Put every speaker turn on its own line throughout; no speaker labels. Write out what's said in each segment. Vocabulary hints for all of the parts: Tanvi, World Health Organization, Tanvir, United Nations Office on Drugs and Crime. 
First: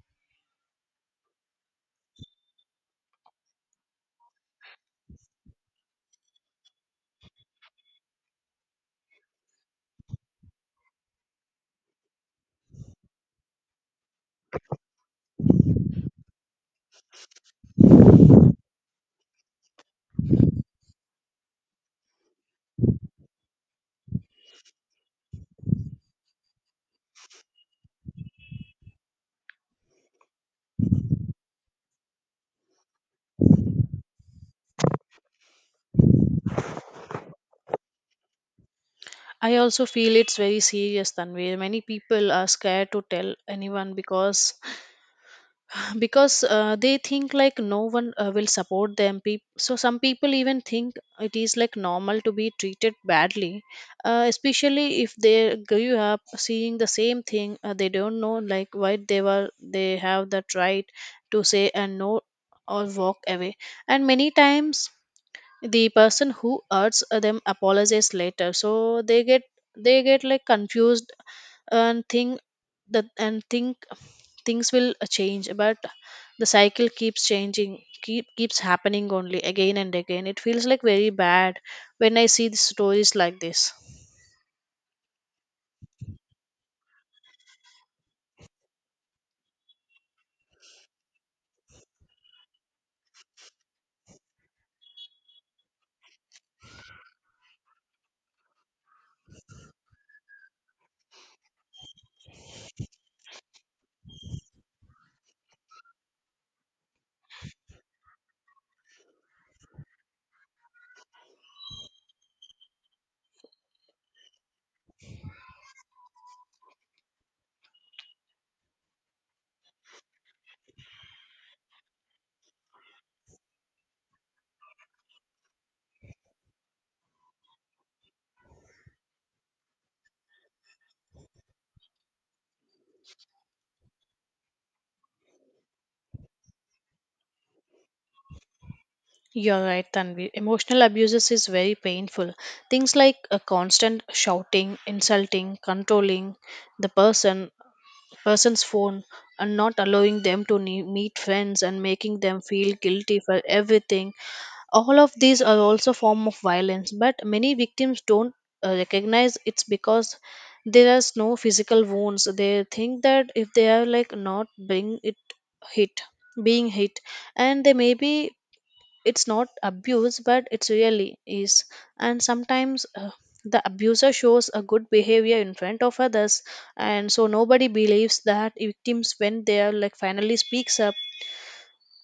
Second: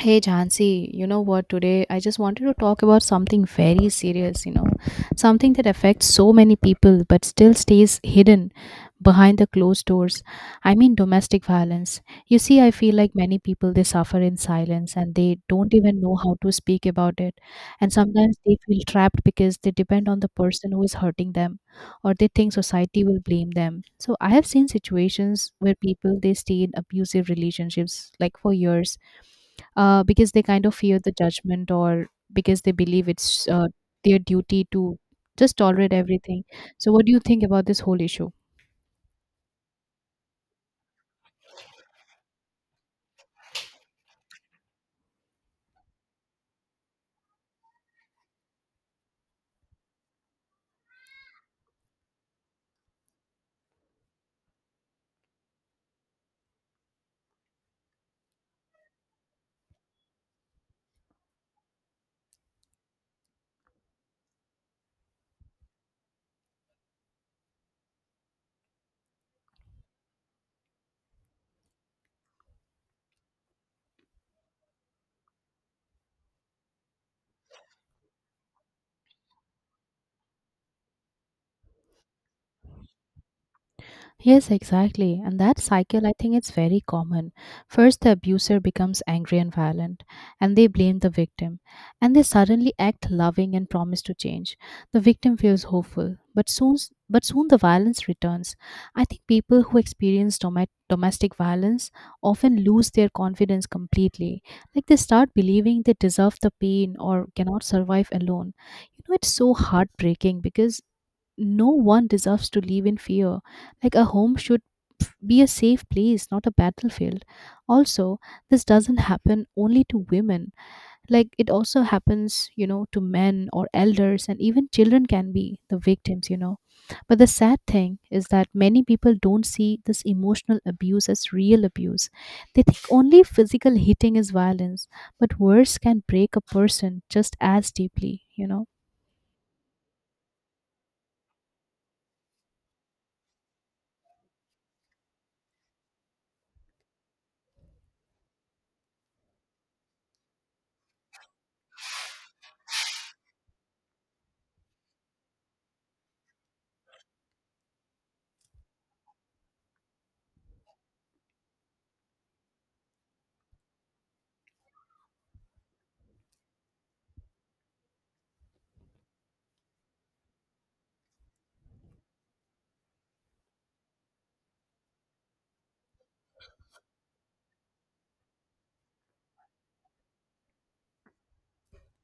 Hey Jansi, you know what? Today I just wanted to talk about something very serious, something that affects so many people but still stays hidden behind the closed doors. I mean, domestic violence. You see, I feel like many people they suffer in silence and they don't even know how to speak about it. And sometimes they feel trapped because they depend on the person who is hurting them, or they think society will blame them. So I have seen situations where people they stay in abusive relationships like for years, because they kind of fear the judgment, or because they believe it's their duty to just tolerate everything. So, what do you think about this whole issue?
I also feel it's very serious, Tanvir. Many people are scared to tell anyone because because they think like no one will support them. Peop So some people even think it is like normal to be treated badly, especially if they grew up seeing the same thing. They don't know like why they have that right to say and no or walk away. And many times the person who hurts them apologizes later, so they get like confused and think that and think things will change, but the cycle keeps changing keeps happening only again and again. It feels like very bad when I see the stories like this.
Yes, exactly. And that cycle, I think it's very common. First, the abuser becomes angry and violent, and they blame the victim. And they suddenly act loving and promise to change. The victim feels hopeful, but soon the violence returns. I think people who experience domestic violence often lose their confidence completely. Like they start believing they deserve the pain or cannot survive alone. You know, it's so heartbreaking because no one deserves to live in fear. Like a home should be a safe place, not a battlefield. Also, this doesn't happen only to women. Like it also happens, to men or elders, and even children can be the victims. But the sad thing is that many people don't see this emotional abuse as real abuse. They think only physical hitting is violence, but words can break a person just as deeply.
You're right, Tanvi. Emotional abuses is very painful. Things like a constant shouting, insulting, controlling the person person's phone, and not allowing them to meet friends, and making them feel guilty for everything. All of these are also form of violence, but many victims don't recognize it's because there is no physical wounds. They think that if they are like not being it hit being hit, and they may be it's not abuse, but it's really is. And sometimes the abuser shows a good behavior in front of others, and so nobody believes that victims when they are like finally speaks up.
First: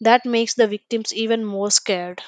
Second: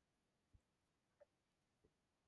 That makes the victims even more scared.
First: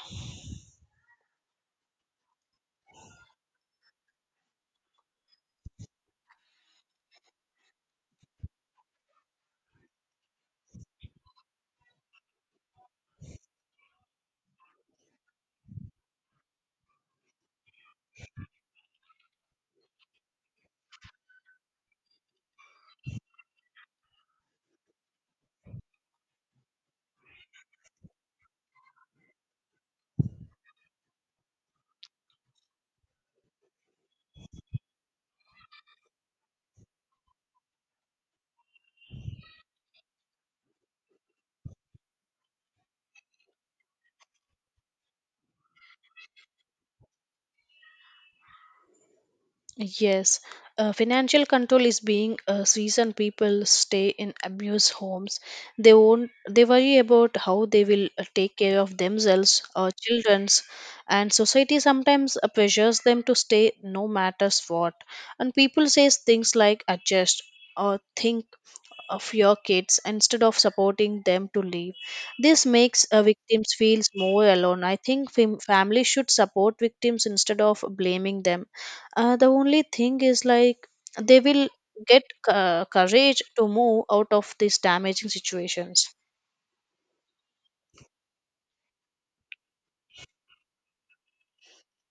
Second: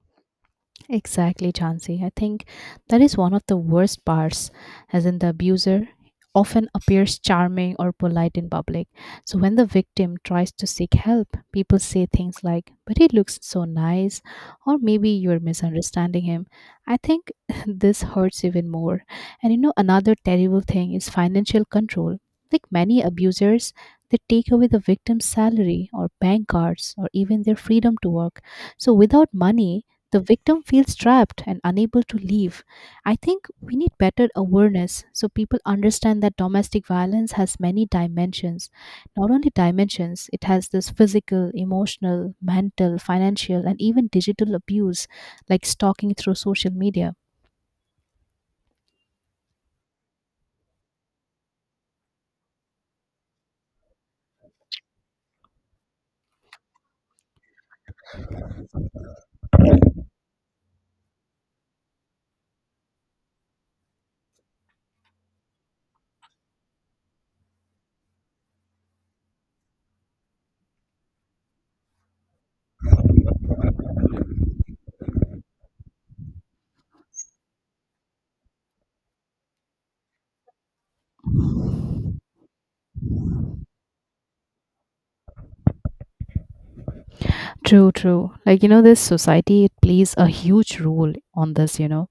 Exactly, Chansey. I think that is one of the worst parts, as in the abuser often appears charming or polite in public. So when the victim tries to seek help, people say things like, "But he looks so nice," or "Maybe you're misunderstanding him." I think this hurts even more. And another terrible thing is financial control. Like many abusers, they take away the victim's salary or bank cards or even their freedom to work. So without money, the victim feels trapped and unable to leave. I think we need better awareness so people understand that domestic violence has many dimensions. Not only dimensions, it has this physical, emotional, mental, financial, and even digital abuse, like stalking through social media.
Yes, financial control is being a reason people stay in abused homes. They won't. They worry about how they will take care of themselves or childrens, and society sometimes pressures them to stay no matters what. And people says things like adjust or think of your kids instead of supporting them to leave. This makes victims feel more alone. I think families should support victims instead of blaming them. The only thing is like they will get courage to move out of these damaging situations.
True, true. Like, this society, it plays a huge role on this.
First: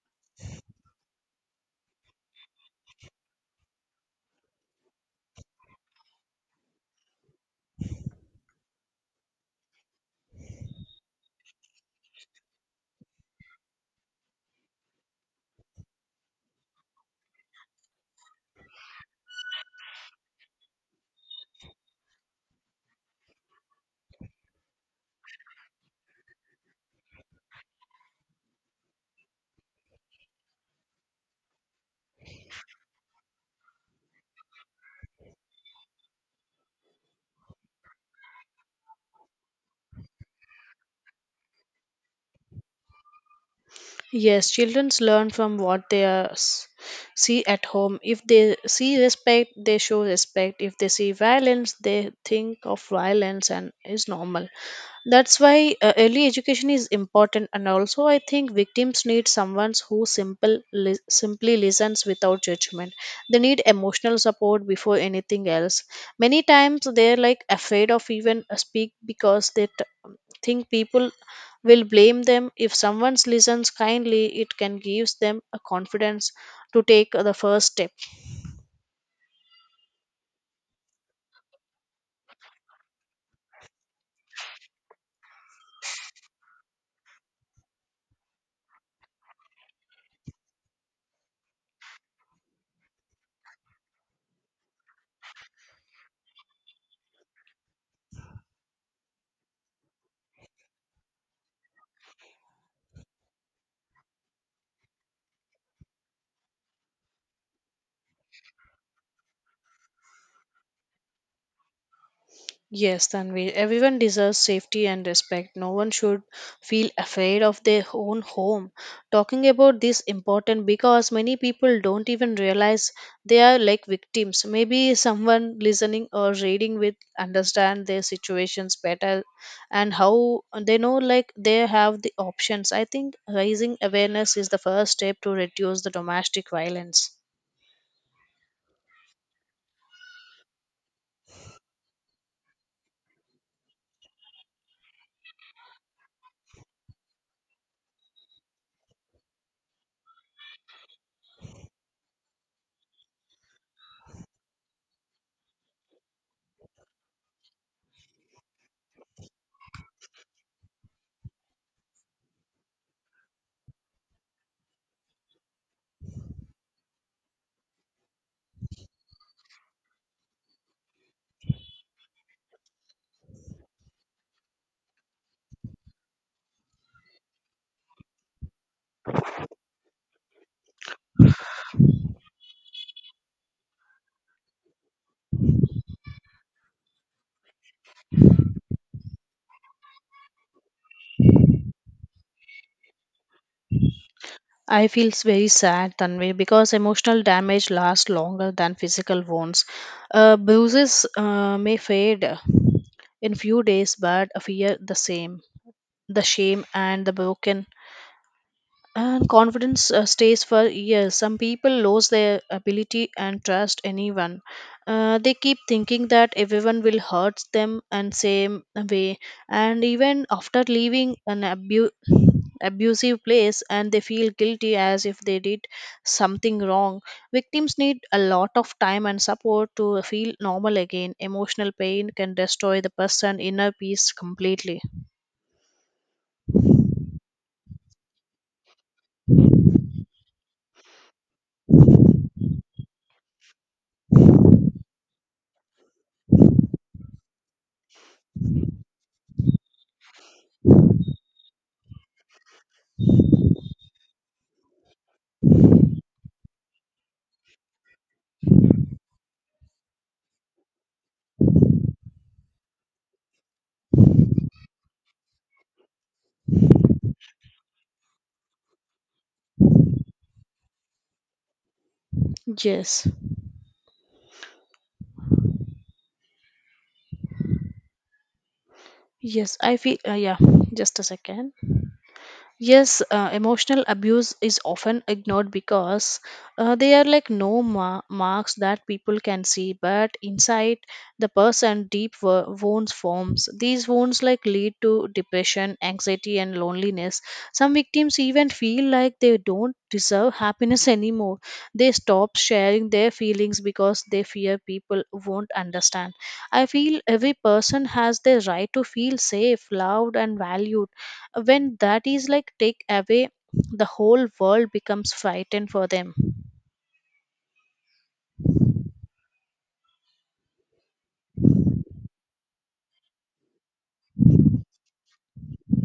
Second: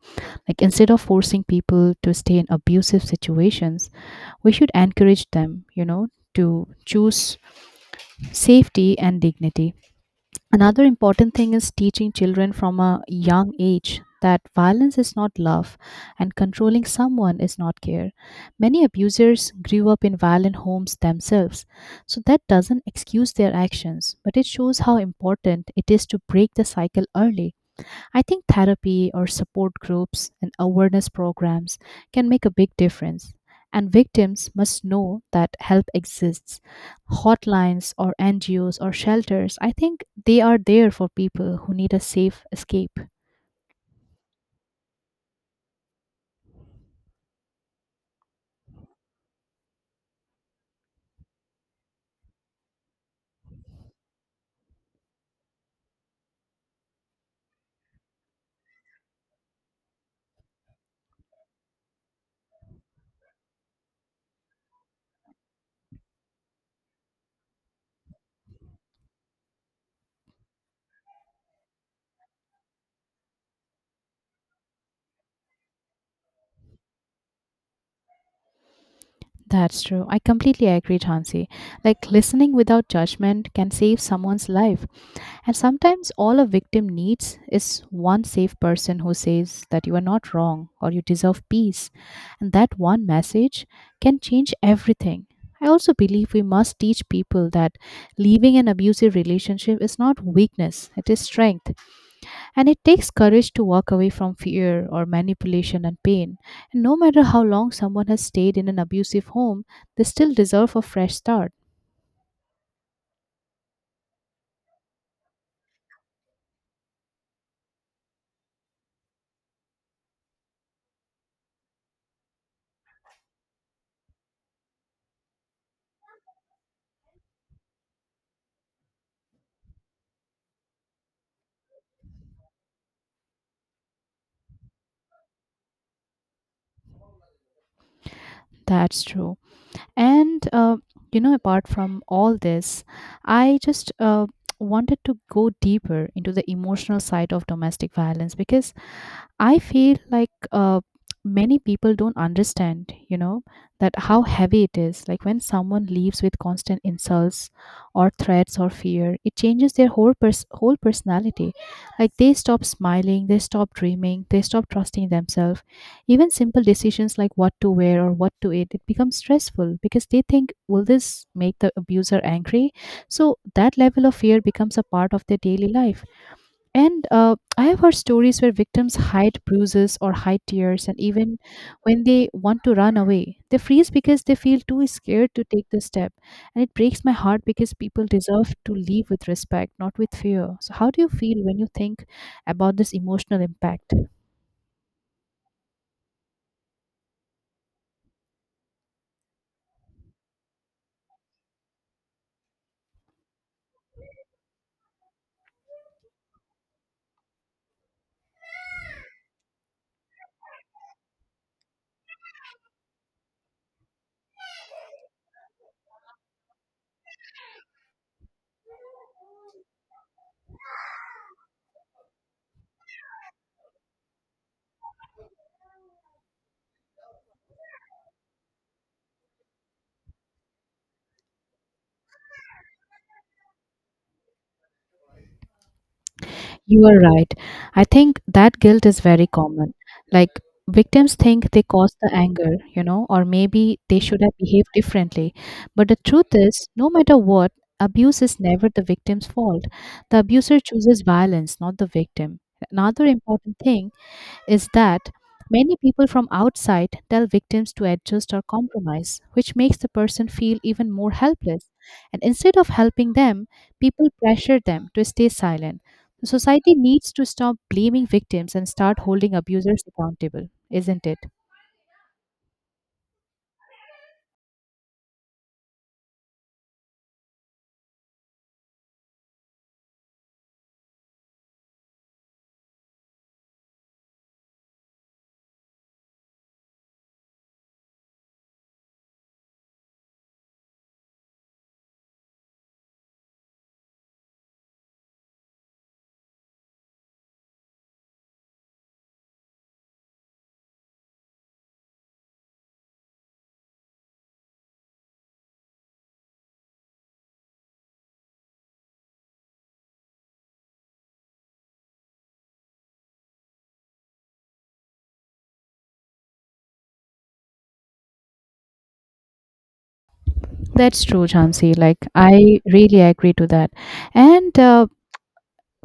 Like, instead of forcing people to stay in abusive situations, we should encourage them, to choose safety and dignity. Another important thing is teaching children from a young age that violence is not love, and controlling someone is not care. Many abusers grew up in violent homes themselves, so that doesn't excuse their actions, but it shows how important it is to break the cycle early. I think therapy or support groups and awareness programs can make a big difference. And victims must know that help exists. Hotlines or NGOs or shelters, I think they are there for people who need a safe escape.
Yes, children learn from what they are, see at home. If they see respect, they show respect. If they see violence, they think of violence and is normal. That's why early education is important. And also, I think victims need someone who simply listens without judgment. They need emotional support before anything else. Many times they're like afraid of even speak because they think people will blame them. If someone listens kindly, it can give them a confidence to take the first step.
That's true. I completely agree, Chauncey. Like listening without judgment can save someone's life. And sometimes all a victim needs is one safe person who says that you are not wrong or you deserve peace. And that one message can change everything. I also believe we must teach people that leaving an abusive relationship is not weakness, it is strength. And it takes courage to walk away from fear or manipulation and pain. And no matter how long someone has stayed in an abusive home, they still deserve a fresh start.
Yes, Tanvi, everyone deserves safety and respect. No one should feel afraid of their own home. Talking about this important because many people don't even realize they are like victims. Maybe someone listening or reading will understand their situations better and how they know like they have the options. I think raising awareness is the first step to reduce the domestic violence.
That's true. And you know, apart from all this, I just wanted to go deeper into the emotional side of domestic violence, because I feel like many people don't understand, you know, that how heavy it is. Like when someone leaves with constant insults or threats or fear, it changes their whole whole personality. Like they stop smiling, they stop dreaming, they stop trusting themselves. Even simple decisions like what to wear or what to eat, it becomes stressful because they think, "Will this make the abuser angry?" So that level of fear becomes a part of their daily life, and I have heard stories where victims hide bruises or hide tears, and even when they want to run away, they freeze because they feel too scared to take the step. And it breaks my heart because people deserve to live with respect, not with fear. So, how do you feel when you think about this emotional impact?
I feel very sad, Tanvi, because emotional damage lasts longer than physical wounds. Bruises may fade in few days, but fear the same. The shame and the broken and confidence stays for years. Some people lose their ability and trust anyone. They keep thinking that everyone will hurt them and same way. And even after leaving an abusive place, and they feel guilty as if they did something wrong. Victims need a lot of time and support to feel normal again. Emotional pain can destroy the person's inner peace completely.
You are right. I think that guilt is very common. Like victims think they caused the anger, or maybe they should have behaved differently. But the truth is, no matter what, abuse is never the victim's fault. The abuser chooses violence, not the victim. Another important thing is that many people from outside tell victims to adjust or compromise, which makes the person feel even more helpless. And instead of helping them, people pressure them to stay silent. The society needs to stop blaming victims and start holding abusers accountable, isn't it?
Yes, yes, I feel, yeah, just a second. Yes, emotional abuse is often ignored because they are like no marks that people can see, but inside the person, deep wounds forms. These wounds like lead to depression, anxiety, and loneliness. Some victims even feel like they don't deserve happiness anymore. They stop sharing their feelings because they fear people won't understand. I feel every person has their right to feel safe, loved, and valued. When that is like take away, the whole world becomes frightened for them.
That's true, Jhansi. Like, I really agree to that. And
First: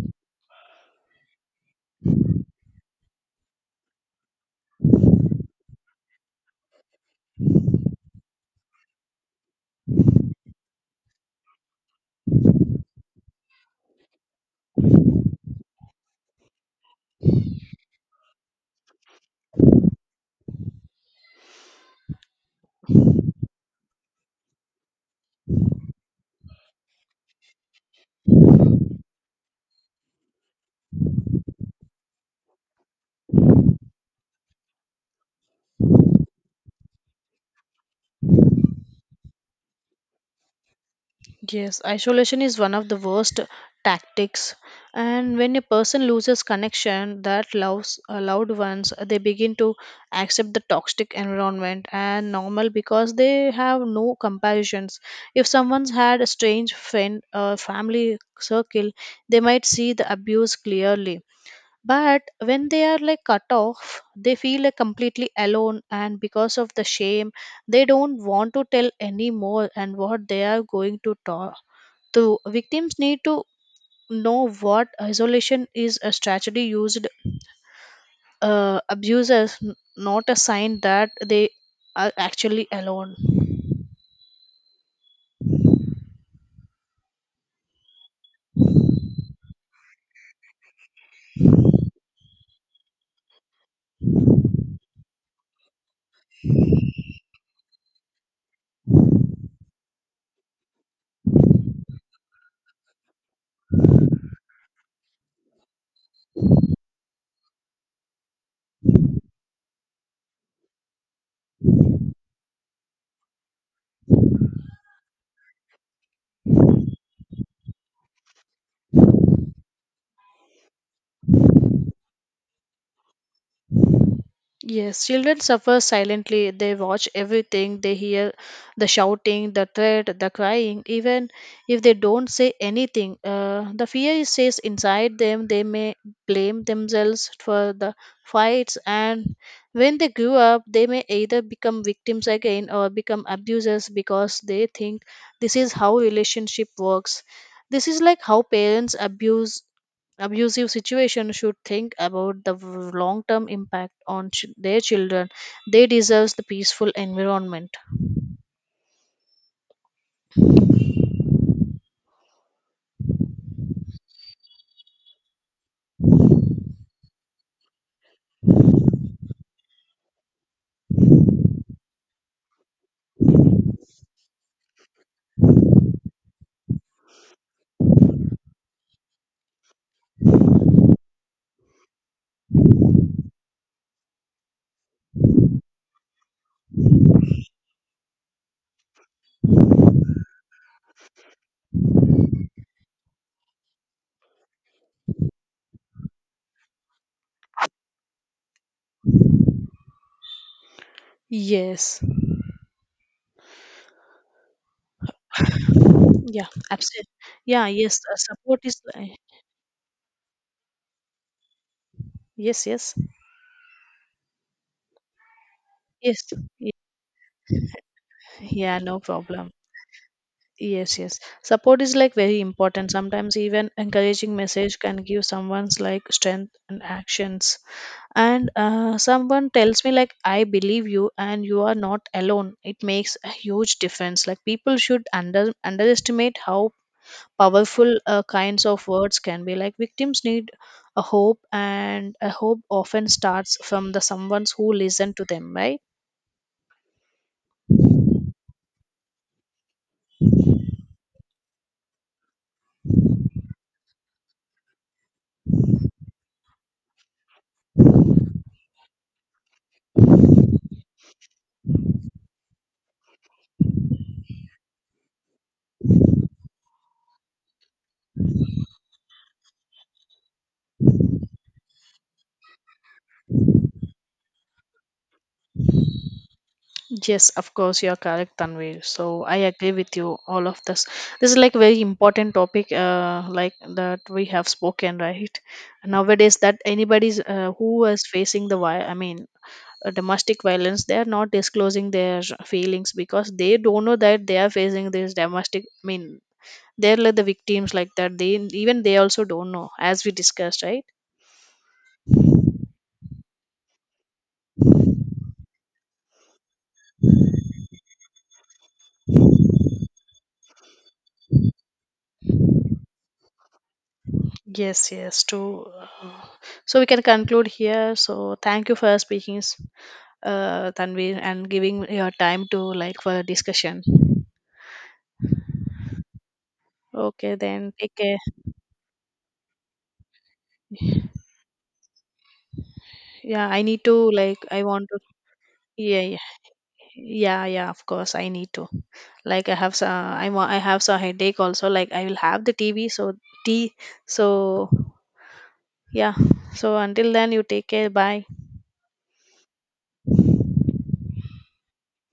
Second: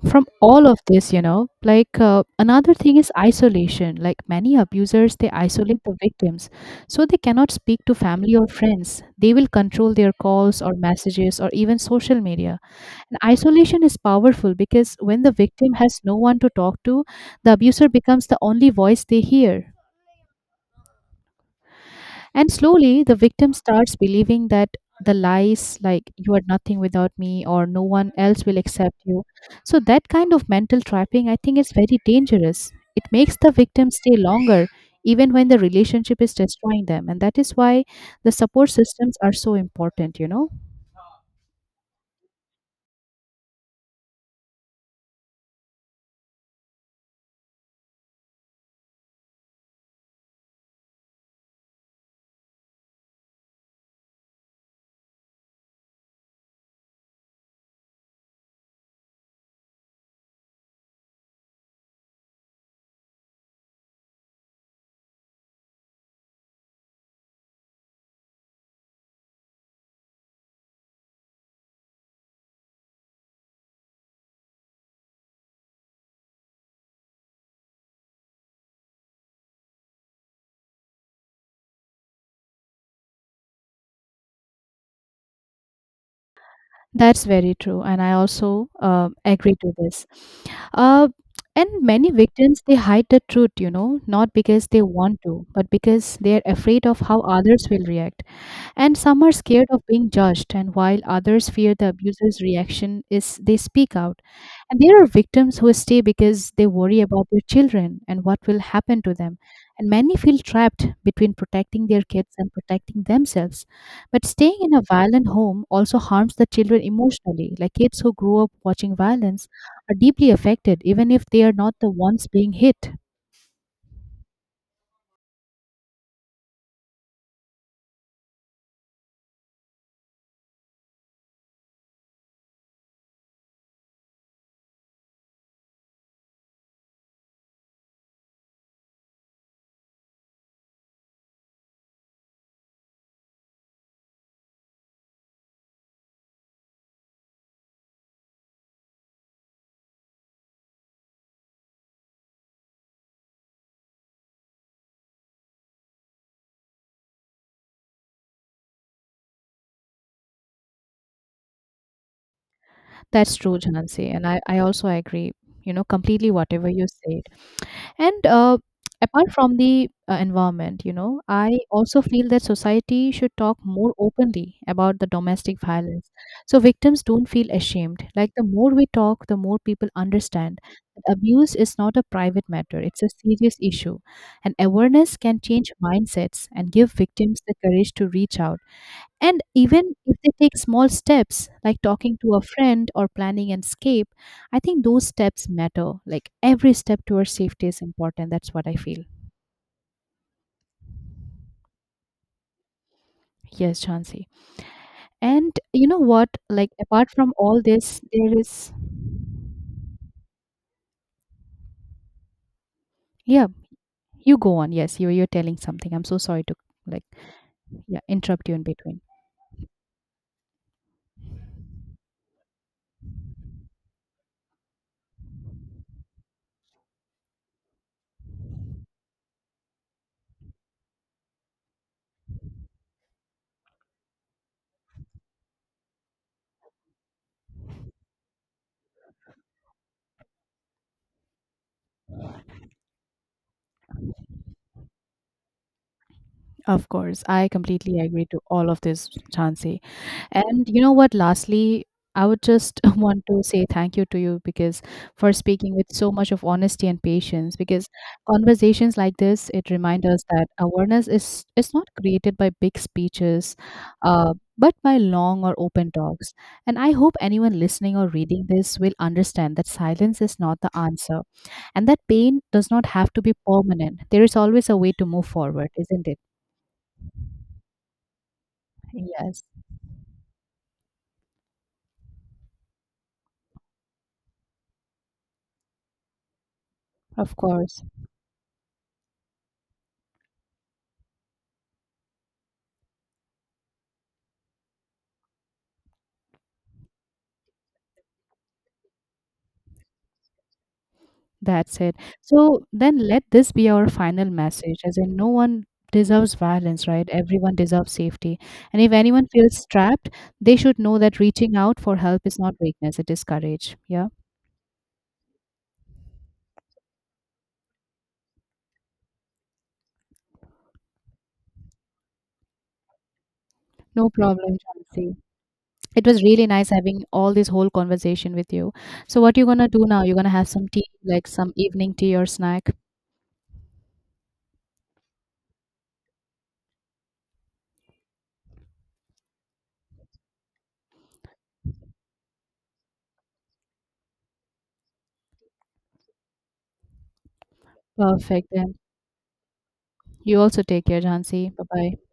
from all of this, you know, like, another thing is isolation. Like many abusers, they isolate the victims, so they cannot speak to family or friends. They will control their calls or messages or even social media. And isolation is powerful, because when the victim has no one to talk to, the abuser becomes the only voice they hear. And slowly, the victim starts believing that the lies, like, "You are nothing without me," or "No one else will accept you." So, that kind of mental trapping, I think, is very dangerous. It makes the victim stay longer, even when the relationship is destroying them. And that is why the support systems are so important, you know?
Yes, isolation is one of the worst tactics. And when a person loses connection that loves loved ones, they begin to accept the toxic environment and normal because they have no comparisons. If someone's had a strange friend or family circle, they might see the abuse clearly. But when they are like cut off, they feel like completely alone, and because of the shame, they don't want to tell anymore and what they are going to talk to. Victims need to know what isolation is a strategy used abusers, not a sign that they are actually alone.
That's very true, and I also agree to this. Uh, and many victims, they hide the truth, not because they want to, but because they are afraid of how others will react. And some are scared of being judged, and while others fear the abuser's reaction, is they speak out. And there are victims who stay because they worry about their children and what will happen to them. And many feel trapped between protecting their kids and protecting themselves. But staying in a violent home also harms the children emotionally. Like kids who grow up watching violence are deeply affected, even if they are not the ones being hit.
Yes, children suffer silently. They watch everything. They hear the shouting, the threat, the crying. Even if they don't say anything, the fear is stays inside them. They may blame themselves for the fights, and when they grow up, they may either become victims again or become abusers because they think this is how relationship works. This is like how parents abuse abusive situation should think about the long term impact on their children. They deserve the peaceful environment.
That's true, Jansi, and I also agree. You know, completely whatever you say. And apart from the environment, you know, I also feel that society should talk more openly about the domestic violence, so victims don't feel ashamed. Like, the more we talk, the more people understand that abuse is not a private matter, it's a serious issue. And awareness can change mindsets and give victims the courage to reach out. And even if they take small steps, like talking to a friend or planning an escape, I think those steps matter. Like every step towards safety is important. That's what I feel.
Yes.
Yes, Chauncey. And you know what?
Yeah,
Like
absolutely.
apart from all
Yeah, yes,
this, there
support
is,
is yes, yes.
yeah. You go on. Yes, you're telling something. I'm so
Yes,
sorry to,
y-
like, yeah, interrupt you in
yeah, no
between.
problem. Yes, yes, support is like very important. Sometimes even encouraging message can give someone's like strength and actions. And someone tells me like I believe you and you are not alone, it makes a huge difference. Like people should underestimate how powerful kinds of words can be. Like victims need a hope, and a hope often starts from the someone's who listen to them, right?
Of course, I completely agree to all of this, Chansey. And you know what? Lastly, I would just want to say thank you to you, because for speaking with so much of honesty and patience. Because conversations like this, it reminds us that awareness is not created by big speeches, but by long or open talks. And I hope anyone listening or reading this will understand that silence is not the answer, and that pain does not have to be permanent. There is always a way to move forward, isn't it?
Yes, of course, you are correct, Tanvi. So I
Yes,
agree with you all of this. This is like very important topic, like that we have spoken, right? Nowadays that anybody's
of
who
course.
is facing the why, I mean domestic violence, they are not disclosing their feelings because they don't know that they are facing this domestic, I mean, they're like the victims like that they, even they also don't know, as we discussed, right?
That's it. So then let this be our final message, as in, no one deserves violence, right? Everyone deserves safety. And if anyone feels trapped, they should know that reaching out for help is not weakness, it is courage. Yeah.
Yes, yes, true. So we can conclude here. So thank you for speaking Tanvi and giving your time to like for the discussion.
No problem, Chansi. It was really nice having all
Okay,
this whole
then take care.
conversation with you. So, what you gonna do now? You're gonna have some tea, like some evening tea or snack.
Yeah, I need to, like, I want to, yeah, yeah, yeah, yeah, of course, I need to, like, I have some, I have some headache also, like I will have the tv so tea, so yeah, so until then you take care, bye.
Perfect. Then you also take care, Jansi. Bye bye.